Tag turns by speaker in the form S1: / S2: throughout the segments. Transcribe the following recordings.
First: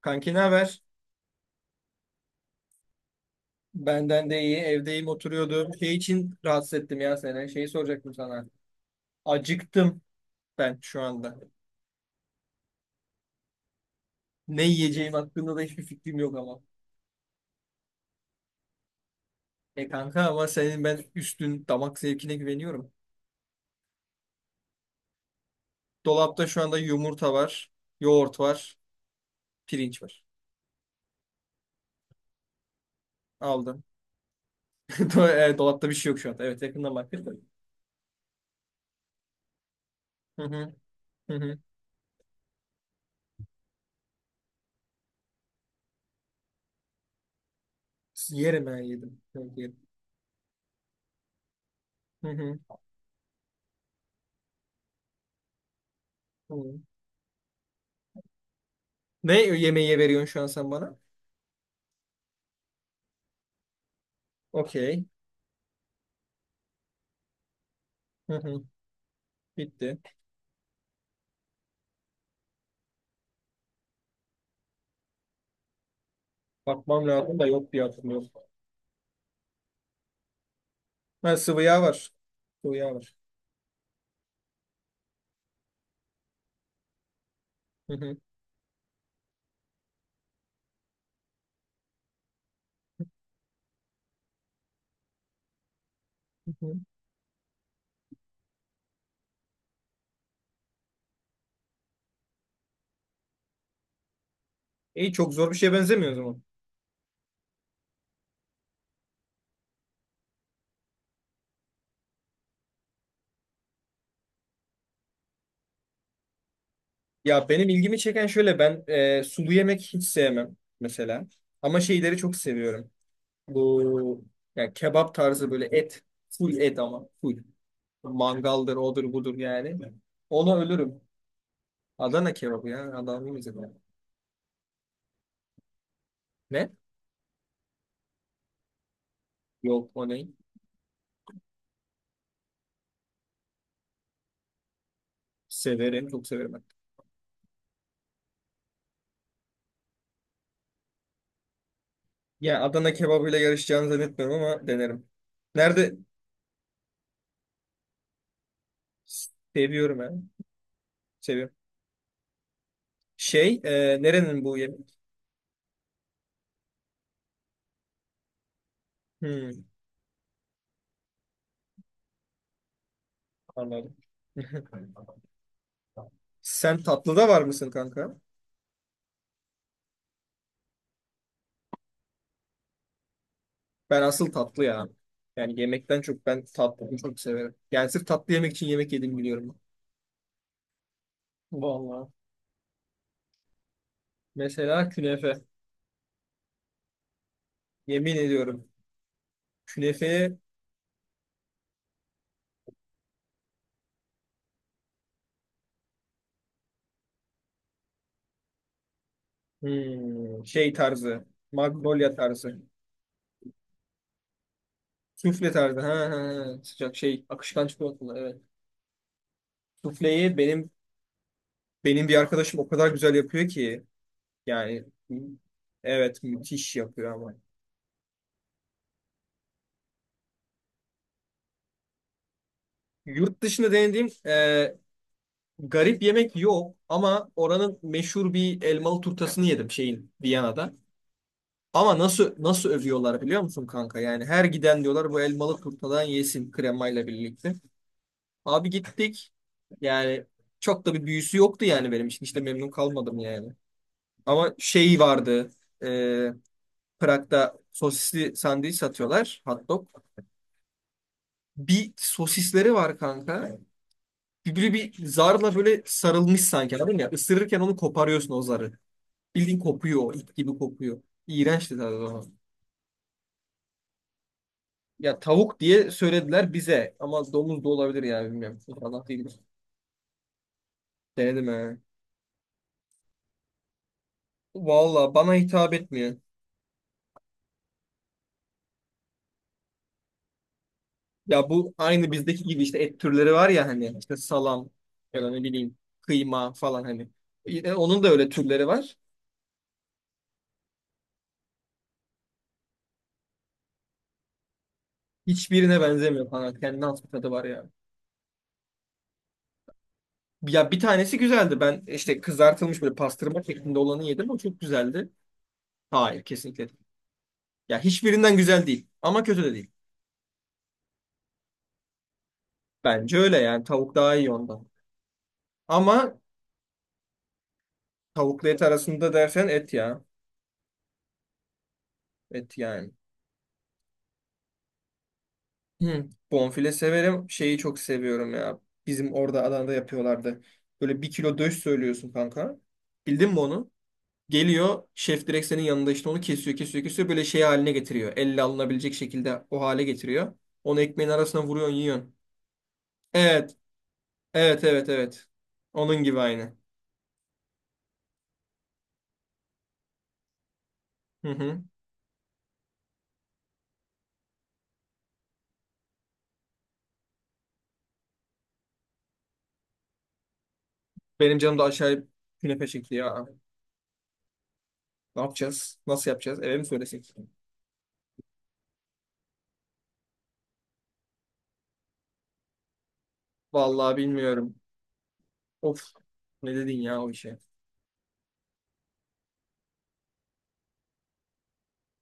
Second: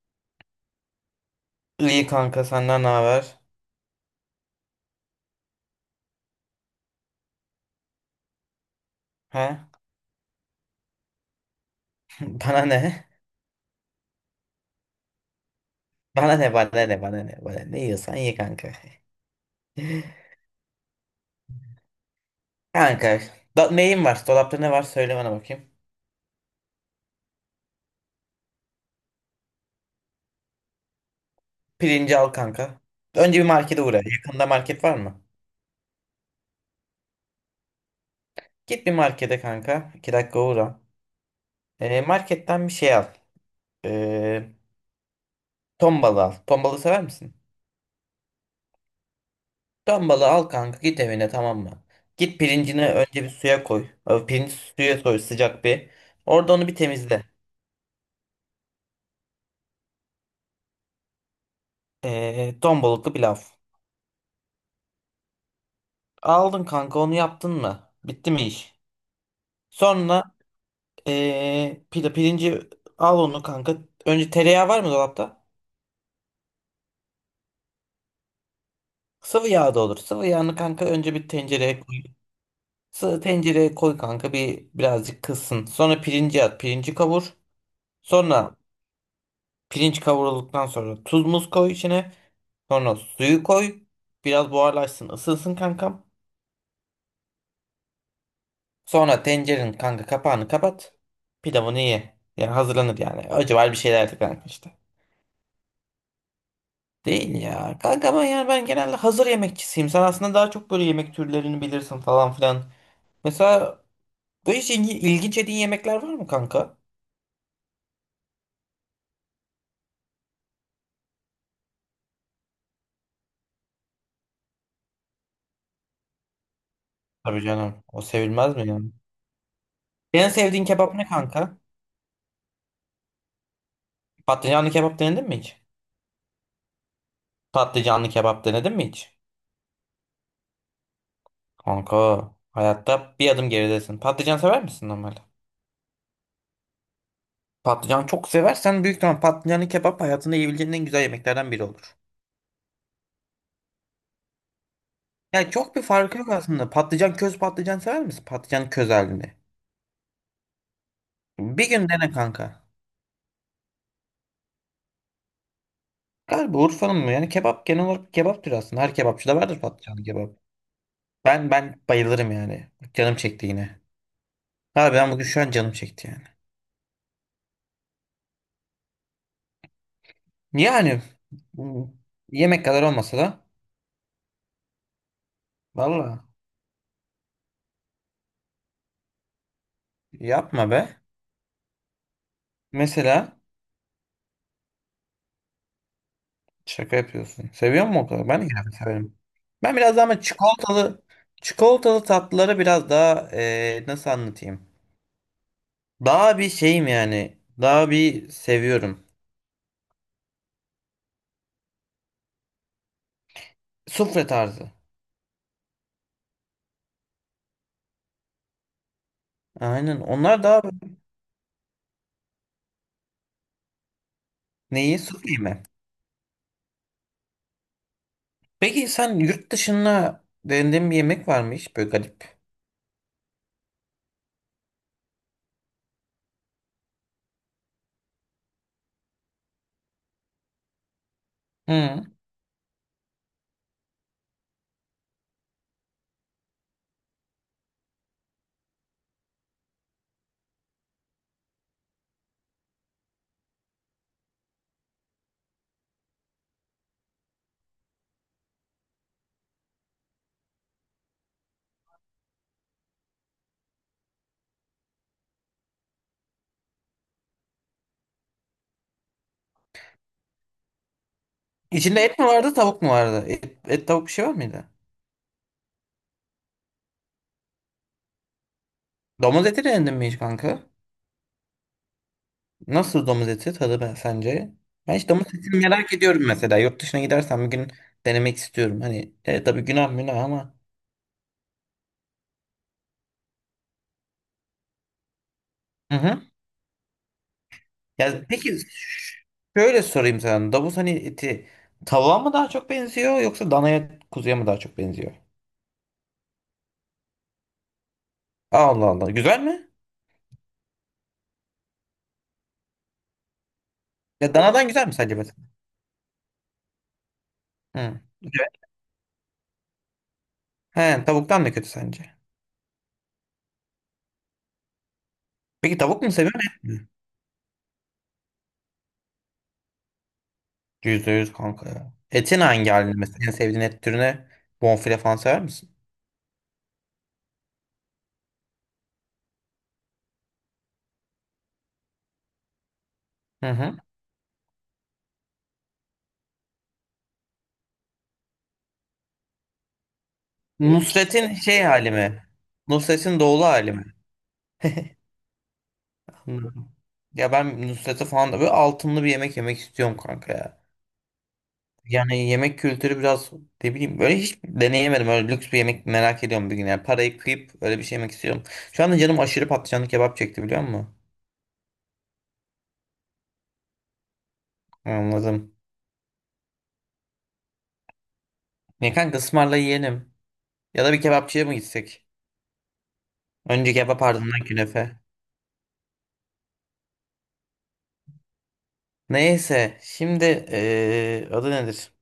S1: Kanki ne haber?
S2: İyi kanka senden ne haber?
S1: Benden de iyi. Evdeyim oturuyordum. Şey için rahatsız ettim ya seni. Şeyi soracaktım sana.
S2: Ha?
S1: Acıktım ben şu anda.
S2: Bana ne?
S1: Ne yiyeceğim hakkında da hiçbir fikrim
S2: Bana
S1: yok
S2: ne
S1: ama.
S2: bana ne bana ne bana ne yiyorsan ye kanka.
S1: E kanka ama senin ben üstün damak zevkine güveniyorum.
S2: Kanka da, neyin var? Dolapta ne var? Söyle bana bakayım.
S1: Dolapta şu anda yumurta var, yoğurt var, pirinç var.
S2: Pirinci al kanka. Önce bir markete
S1: Aldım.
S2: uğra. Yakında market var mı?
S1: Do- Dolapta bir şey yok şu anda. Evet yakından baktım. Da.
S2: Git bir markete kanka. 2 dakika
S1: Hı hı,
S2: uğra.
S1: hı hı.
S2: Marketten bir şey al. Ee, Ton balığı al. Ton balığı sever misin?
S1: Yerim ben yedim. Evet, yerim.
S2: Ton balığı al kanka, git evine, tamam mı?
S1: Hı
S2: Git
S1: hı.
S2: pirincini önce bir suya koy. Pirinci suya koy sıcak bir. Orada onu bir
S1: Hı.
S2: temizle.
S1: Ne yemeği veriyorsun şu an sen bana?
S2: Ton balıklı pilav.
S1: Okey.
S2: Aldın kanka onu, yaptın mı? Bitti
S1: Hı
S2: mi
S1: hı.
S2: iş?
S1: Bitti.
S2: Sonra pirinci al onu kanka. Önce tereyağı var mı dolapta?
S1: Bakmam lazım da yok diye hatırlıyorum.
S2: Sıvı yağ da olur. Sıvı yağını kanka önce bir
S1: Ha sıvı
S2: tencereye
S1: yağ
S2: koy.
S1: var. Sıvı yağ var.
S2: Sıvı tencereye koy kanka, bir birazcık kızsın. Sonra pirinci at. Pirinci kavur.
S1: Hı hı,
S2: Sonra pirinç kavrulduktan sonra tuz muz koy içine. Sonra suyu koy. Biraz buharlaşsın, ısınsın kankam.
S1: hı hı.
S2: Sonra tencerenin kanka kapağını kapat. Pilavını ye. Yani hazırlanır yani. Acı var bir şeyler de kanka işte.
S1: İyi, çok zor bir şeye benzemiyor o zaman.
S2: Değil ya. Kanka ama yani ben genelde hazır yemekçisiyim. Sen aslında daha çok böyle yemek türlerini bilirsin falan filan. Mesela böyle hiç ilginç yediğin yemekler var mı kanka?
S1: Ya benim ilgimi çeken şöyle, ben sulu yemek hiç sevmem mesela. Ama şeyleri çok seviyorum. Bu, yani kebap tarzı, böyle et. Full et, ama full.
S2: Tabii canım. O sevilmez mi
S1: Mangaldır,
S2: yani?
S1: odur budur yani.
S2: En
S1: Ona
S2: sevdiğin kebap
S1: ölürüm.
S2: ne kanka?
S1: Adana kebabı ya. Adana bize...
S2: Patlıcanlı kebap denedin mi hiç?
S1: Ne?
S2: Patlıcanlı kebap denedin mi hiç?
S1: Yok, o ne?
S2: Kanka hayatta bir adım geridesin. Patlıcan sever misin normalde?
S1: Severim, çok severim ben.
S2: Patlıcan çok seversen büyük ihtimal patlıcanlı kebap hayatında yiyebileceğin en güzel yemeklerden biri olur.
S1: Ya Adana kebabıyla yarışacağını zannetmiyorum ama denerim.
S2: Yani çok bir
S1: Nerede...
S2: farkı yok aslında. Patlıcan köz, patlıcan sever misin? Patlıcan köz halinde.
S1: Seviyorum ben. Seviyorum.
S2: Bir gün dene kanka.
S1: Nerenin bu yemek?
S2: Galiba Urfa'nın mı? Yani kebap genel olarak kebaptır aslında. Her kebapçıda vardır
S1: Hmm,
S2: patlıcanlı kebap. Ben bayılırım yani. Canım çekti yine.
S1: anladım.
S2: Abi ben bugün şu an canım çekti yani.
S1: Sen tatlıda var mısın kanka?
S2: Yani bu yemek kadar olmasa da,
S1: Ben asıl tatlı ya. Yani yemekten
S2: valla
S1: çok ben tatlıyı çok severim. Yani sırf tatlı yemek için yemek yedim, biliyorum.
S2: yapma be.
S1: Vallahi.
S2: Mesela
S1: Mesela künefe.
S2: şaka yapıyorsun. Seviyor musun o
S1: Yemin
S2: kadar? Ben de
S1: ediyorum.
S2: yine severim. Ben biraz daha ama
S1: Künefe,
S2: çikolatalı tatlıları biraz daha nasıl anlatayım? Daha bir şeyim yani. Daha bir seviyorum.
S1: hmm, şey tarzı. Magnolia tarzı.
S2: Sufle tarzı.
S1: Sufle tarzı. Ha, ha, ha. Sıcak şey. Akışkan çikolatalı. Evet.
S2: Aynen.
S1: Sufleyi
S2: Onlar daha
S1: benim... Benim bir arkadaşım o kadar güzel yapıyor ki. Yani
S2: neyi? Sufle mi?
S1: evet, müthiş yapıyor ama.
S2: Peki sen yurt dışında denediğin bir yemek var mı hiç böyle garip?
S1: Yurt dışında denediğim garip yemek yok ama oranın meşhur bir elmalı turtasını yedim, şeyin, Viyana'da. Ama
S2: Hı.
S1: nasıl nasıl övüyorlar biliyor musun kanka? Yani her giden diyorlar bu elmalı turtadan yesin, kremayla birlikte. Abi gittik. Yani çok da bir büyüsü yoktu yani benim için. Hiç de memnun kalmadım yani. Ama şey vardı. E, Prag'da sosisli sandviç satıyorlar. Hot dog. Bir sosisleri var kanka. Böyle bir zarla böyle sarılmış, sanki, anladın ya. Isırırken onu koparıyorsun, o zarı. Bildiğin kopuyor, o ip gibi kopuyor. İğrençti tadı
S2: İçinde et
S1: o.
S2: mi vardı, tavuk mu vardı? Et, et, tavuk bir şey var mıydı?
S1: Ya tavuk diye söylediler bize ama domuz da olabilir yani, bilmiyorum. İnşallah değildir.
S2: Domuz eti denedin mi hiç kanka?
S1: Denedim he.
S2: Nasıl domuz eti tadı ben sence? Ben hiç
S1: Valla
S2: domuz
S1: bana
S2: etini
S1: hitap
S2: merak
S1: etmiyor.
S2: ediyorum mesela. Yurt dışına gidersem bir gün denemek istiyorum. Hani tabii günah münah ama.
S1: Ya bu aynı bizdeki gibi işte, et türleri var ya, hani işte salam ya da ne bileyim
S2: Hı hı.
S1: kıyma falan hani. Onun da
S2: Ya
S1: öyle
S2: peki ş-
S1: türleri var.
S2: Şöyle sorayım sana. Domuz hani eti, tavuğa mı daha çok benziyor yoksa danaya, kuzuya mı daha çok benziyor?
S1: Hiçbirine benzemiyor falan. Kendine has bir tadı var ya.
S2: Allah Allah. Güzel mi?
S1: Ya bir tanesi güzeldi. Ben işte kızartılmış böyle pastırma şeklinde olanı yedim.
S2: Ya
S1: O çok
S2: danadan güzel mi
S1: güzeldi.
S2: sence mesela?
S1: Hayır, kesinlikle değil. Ya
S2: Hı.
S1: hiçbirinden
S2: Güzel.
S1: güzel değil. Ama kötü de değil.
S2: He, tavuktan da kötü sence.
S1: Bence öyle yani. Tavuk daha iyi ondan.
S2: Peki tavuk mu
S1: Ama
S2: seviyorsun?
S1: tavukla et arasında dersen, et ya.
S2: %100 kanka ya. Etin
S1: Et
S2: hangi
S1: yani.
S2: halini mesela? En sevdiğin et türüne bonfile falan sever misin?
S1: Hı. Bonfile severim. Şeyi çok seviyorum ya. Bizim orada Adana'da yapıyorlardı. Böyle bir kilo döş söylüyorsun kanka. Bildin mi
S2: Hı
S1: onu?
S2: hı.
S1: Geliyor şef direkt senin yanında, işte onu kesiyor kesiyor kesiyor, böyle şey haline getiriyor. Elle alınabilecek şekilde o hale getiriyor. Onu ekmeğin
S2: Nusret'in
S1: arasına
S2: şey
S1: vuruyorsun,
S2: hali
S1: yiyorsun.
S2: mi? Nusret'in doğulu
S1: Evet,
S2: hali mi?
S1: evet evet evet. Onun gibi, aynı.
S2: Anladım. Ya ben Nusret'e falan da böyle altınlı bir yemek yemek istiyorum kanka ya.
S1: Hı hı.
S2: Yani yemek kültürü biraz, ne bileyim, böyle hiç deneyemedim. Öyle lüks bir yemek merak ediyorum bir gün. Yani parayı kıyıp öyle bir şey yemek istiyorum. Şu anda canım aşırı patlıcanlı kebap çekti biliyor musun?
S1: Benim canım da aşağıya künefe çekti ya. Ne
S2: Anladım.
S1: yapacağız? Nasıl yapacağız? Eve mi söylesek?
S2: Ne kanka, ısmarla yiyelim. Ya da bir kebapçıya mı gitsek? Önce
S1: Vallahi
S2: kebap, ardından
S1: bilmiyorum.
S2: künefe.
S1: Of, ne dedin ya o işe.
S2: Neyse şimdi adı nedir?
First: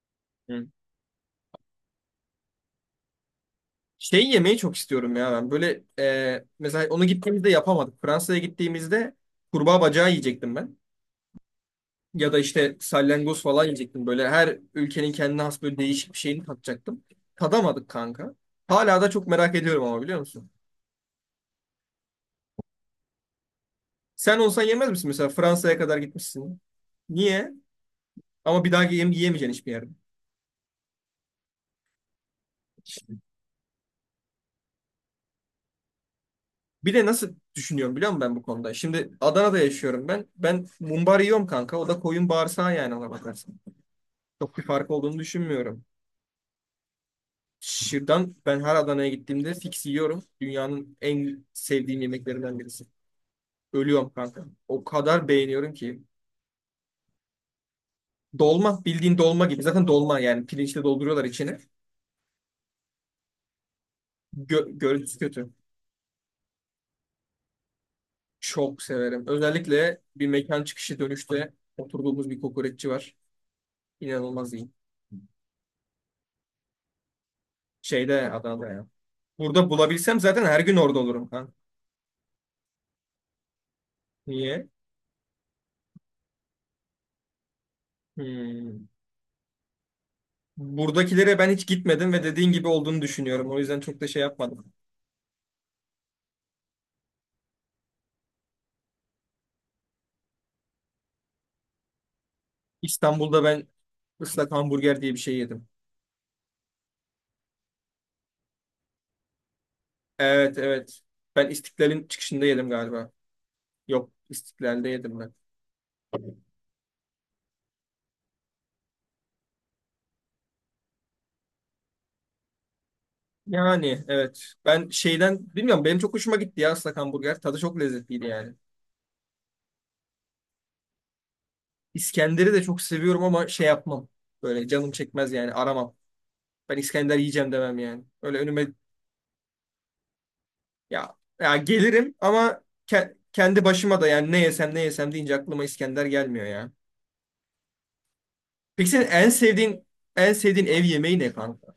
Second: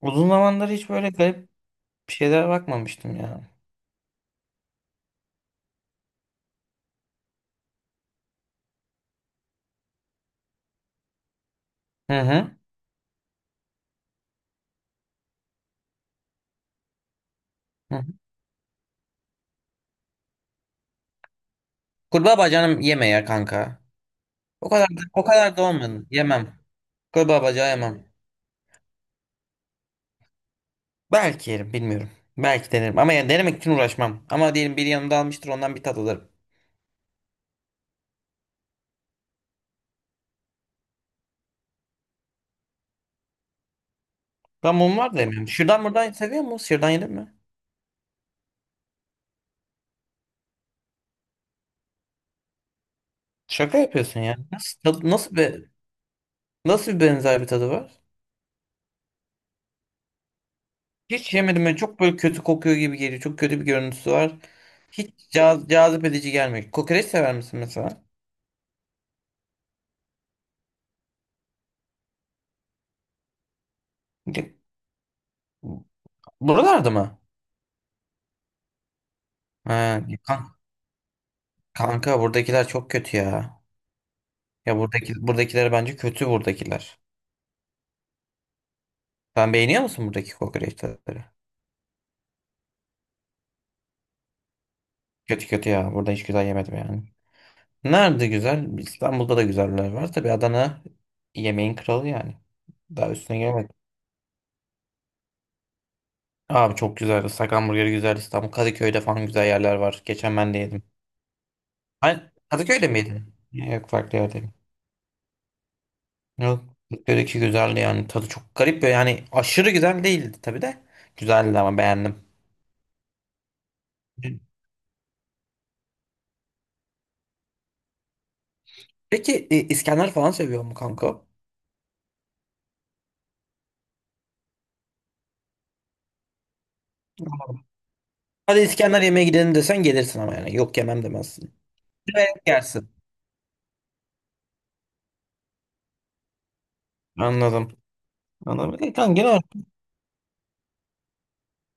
S2: Uzun
S1: Hı.
S2: zamandır hiç böyle garip bir şeylere bakmamıştım ya.
S1: Şey yemeyi çok istiyorum ya ben. Böyle mesela, onu gittiğimizde yapamadık. Fransa'ya gittiğimizde kurbağa bacağı yiyecektim ben.
S2: Hı
S1: Ya da
S2: hı.
S1: işte salyangoz falan yiyecektim. Böyle her ülkenin kendine has böyle değişik bir şeyini tatacaktım. Tadamadık
S2: Hı hı.
S1: kanka. Hala da çok merak ediyorum ama, biliyor musun?
S2: Kurbağa bacağını yeme ya kanka.
S1: Sen olsan
S2: O kadar
S1: yemez
S2: da,
S1: misin
S2: o
S1: mesela,
S2: kadar da
S1: Fransa'ya kadar
S2: olmadı. Yemem.
S1: gitmişsin.
S2: Kurbağa
S1: Niye?
S2: bacağı yemem.
S1: Ama bir daha yem yiyemeyeceksin hiçbir yerde.
S2: Belki yerim bilmiyorum. Belki denerim. Ama yani denemek için uğraşmam. Ama diyelim biri yanımda almıştır, ondan bir tat alırım.
S1: Bir de nasıl düşünüyorum biliyor musun ben bu konuda? Şimdi Adana'da yaşıyorum ben. Ben mumbar yiyorum kanka. O da koyun bağırsağı yani, ona bakarsan. Çok bir
S2: Ben
S1: fark
S2: mum var
S1: olduğunu
S2: da yemiyorum. Şuradan
S1: düşünmüyorum.
S2: buradan seviyor musun? Şuradan yedin mi?
S1: Şırdan, ben her Adana'ya gittiğimde fix yiyorum. Dünyanın en sevdiğim yemeklerinden birisi.
S2: Şaka
S1: Ölüyorum
S2: yapıyorsun ya.
S1: kanka. O kadar
S2: Nasıl bir,
S1: beğeniyorum ki.
S2: nasıl bir benzer bir tadı var?
S1: Dolma, bildiğin dolma gibi. Zaten dolma yani, pirinçle dolduruyorlar
S2: Hiç
S1: içini.
S2: yemedim. Böyle çok böyle kötü kokuyor gibi geliyor. Çok kötü bir görüntüsü var. Hiç
S1: Görüntüsü kötü.
S2: cazip edici gelmiyor. Kokoreç sever misin mesela?
S1: Çok severim. Özellikle bir mekan çıkışı dönüşte oturduğumuz bir kokoreççi var. İnanılmaz iyi.
S2: Buralarda mı?
S1: Şeyde, Adana'da ya. Burada
S2: Ha,
S1: bulabilsem zaten her gün orada olurum kanka.
S2: kanka buradakiler çok kötü ya.
S1: Niye?
S2: Buradakiler bence kötü, buradakiler.
S1: Hmm.
S2: Sen beğeniyor musun buradaki kokoreçleri?
S1: Buradakilere ben hiç gitmedim ve dediğin gibi olduğunu düşünüyorum. O yüzden çok da şey yapmadım.
S2: Kötü kötü ya. Burada hiç güzel yemedim yani. Nerede güzel? İstanbul'da da güzeller var. Tabii Adana yemeğin kralı yani. Daha üstüne
S1: İstanbul'da ben
S2: gelemedim.
S1: ıslak hamburger diye bir şey yedim.
S2: Abi çok güzeldi. Islak hamburgeri güzel. İstanbul Kadıköy'de falan güzel yerler var. Geçen ben
S1: Evet,
S2: de yedim.
S1: evet. Ben İstiklal'in
S2: Ay,
S1: çıkışında yedim
S2: Kadıköy'de
S1: galiba.
S2: miydin? Yok,
S1: Yok,
S2: farklı yerdeyim.
S1: İstiklal'de yedim ben.
S2: Yok. Kadıköy'deki güzeldi yani. Tadı çok garip böyle. Yani aşırı güzel değildi tabii de. Güzeldi ama beğendim.
S1: Yani evet, ben şeyden bilmiyorum, benim çok hoşuma gitti ya ıslak hamburger. Tadı çok lezzetliydi yani.
S2: Peki İskender falan seviyor mu kanka?
S1: İskender'i de çok seviyorum ama şey yapmam. Böyle canım çekmez yani, aramam. Ben İskender yiyeceğim demem yani. Öyle
S2: Hadi
S1: önüme...
S2: İskender yemeğe gidelim desen gelirsin ama yani. Yok yemem
S1: ya,
S2: demezsin.
S1: ya gelirim
S2: Severek
S1: ama
S2: yersin.
S1: kendi başıma da yani, ne yesem ne yesem deyince aklıma İskender gelmiyor ya.
S2: Anladım. Anladım.
S1: Peki senin
S2: Kanka
S1: en
S2: genel olarak-
S1: sevdiğin en sevdiğin ev yemeği ne kanka?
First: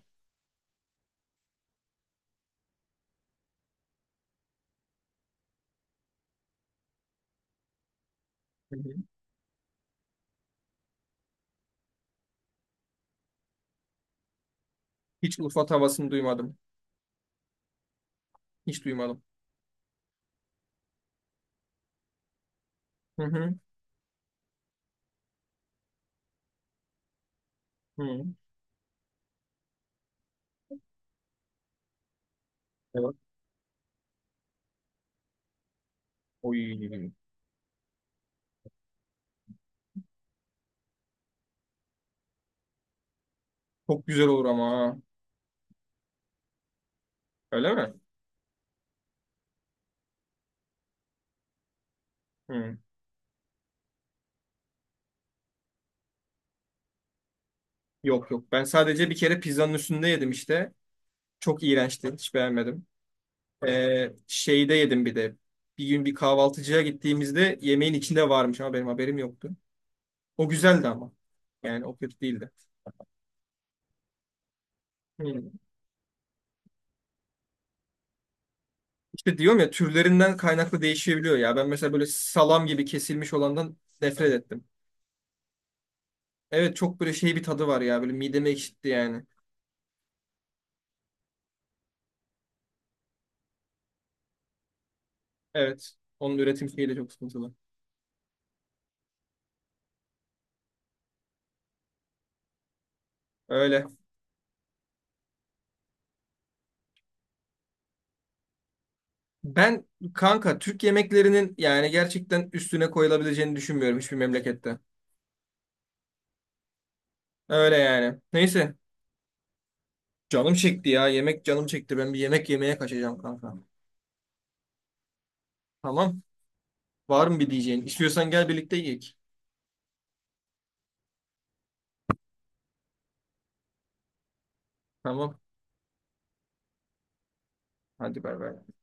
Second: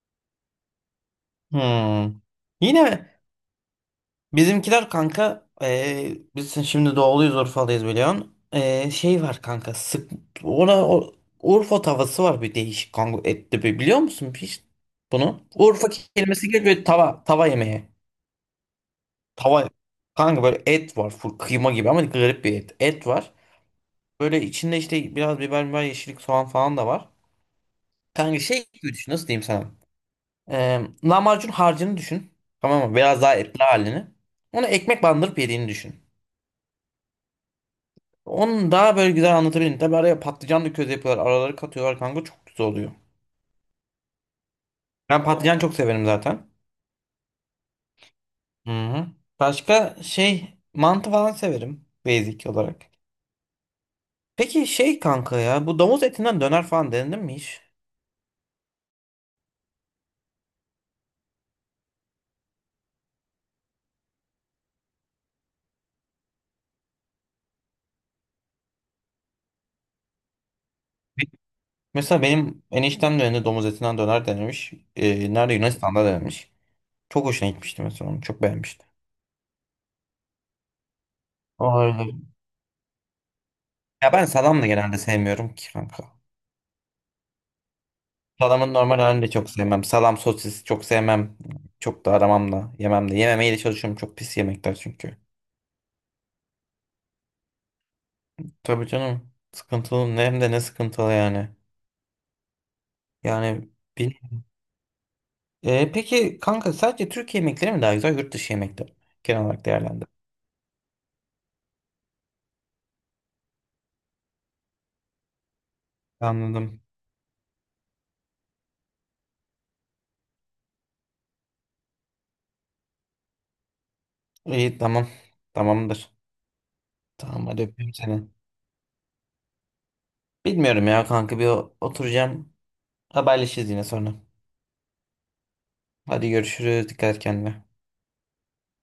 S2: Hmm. Yine bizimkiler kanka, biz şimdi doğuluyuz, Urfalıyız biliyorsun.
S1: Hı
S2: E,
S1: hı.
S2: şey var kanka sık, ona o, Urfa tavası var bir değişik kanka, etli bir, biliyor musun hiç
S1: Hiç
S2: bunu?
S1: Urfa
S2: Urfa
S1: tavasını
S2: kelimesi
S1: duymadım.
S2: geliyor, böyle tava, tava yemeği.
S1: Hiç duymadım.
S2: Tava. Kanka böyle et var, full kıyma gibi ama garip bir et. Et
S1: Hı
S2: var.
S1: hı.
S2: Böyle içinde işte biraz biber, yeşillik, soğan falan da var.
S1: Hı.
S2: Kanka şey gibi düşün. Nasıl diyeyim sana? Lahmacun harcını düşün. Tamam mı?
S1: Evet.
S2: Biraz daha etli halini. Onu ekmek bandırıp yediğini düşün.
S1: Oy.
S2: Onu daha böyle güzel anlatabilirim. Tabii araya patlıcan da köz yapıyorlar. Araları katıyorlar kanka. Çok güzel oluyor.
S1: Çok güzel olur ama ha.
S2: Ben patlıcan çok severim zaten.
S1: Öyle mi?
S2: Hı hı. Başka şey, mantı falan severim. Basic
S1: Hı.
S2: olarak. Peki şey kanka ya. Bu domuz etinden döner falan denedin mi hiç?
S1: Yok yok. Ben sadece bir kere pizzanın üstünde yedim işte. Çok iğrençti. Hiç beğenmedim. Şeyde yedim bir de. Bir gün bir kahvaltıcıya gittiğimizde yemeğin içinde varmış ama benim haberim yoktu. O güzeldi ama. Yani o kötü
S2: Mesela
S1: değildi.
S2: benim eniştem de önünde domuz etinden döner denemiş.
S1: Hı.
S2: Nerede, Yunanistan'da denemiş. Çok hoşuna gitmişti mesela onu. Çok beğenmişti.
S1: İşte diyorum ya, türlerinden kaynaklı değişebiliyor ya. Ben
S2: O
S1: mesela böyle
S2: öyle.
S1: salam gibi kesilmiş olandan
S2: Ya ben
S1: nefret
S2: salam
S1: ettim.
S2: da genelde sevmiyorum ki kanka.
S1: Evet, çok böyle şey bir tadı var ya. Böyle mideme
S2: Salamın
S1: ekşitti
S2: normal halini
S1: yani.
S2: de çok sevmem. Salam sosis çok sevmem. Çok da aramam da yemem de. Yememeye de çalışıyorum. Çok pis yemekler çünkü.
S1: Evet. Onun üretim şeyi de çok sıkıntılı.
S2: Tabii canım. Sıkıntılı. Ne hem de ne sıkıntılı yani. Yani
S1: Öyle.
S2: bil. Peki kanka, sadece Türkiye yemekleri mi daha güzel, yurt dışı yemekleri mi? Genel olarak
S1: Ben
S2: değerlendir.
S1: kanka Türk yemeklerinin yani gerçekten üstüne koyulabileceğini düşünmüyorum hiçbir memlekette.
S2: Anladım.
S1: Öyle yani. Neyse. Canım çekti ya. Yemek canım çekti. Ben bir yemek yemeye kaçacağım kanka.
S2: İyi, tamam. Tamamdır.
S1: Tamam. Var mı
S2: Tamam,
S1: bir
S2: hadi
S1: diyeceğin?
S2: öpüyorum seni.
S1: İstiyorsan gel, birlikte yiyek.
S2: Bilmiyorum ya kanka, bir oturacağım. Haberleşiriz yine sonra.
S1: Tamam.
S2: Hadi görüşürüz. Dikkat et kendine.
S1: Hadi bay bay.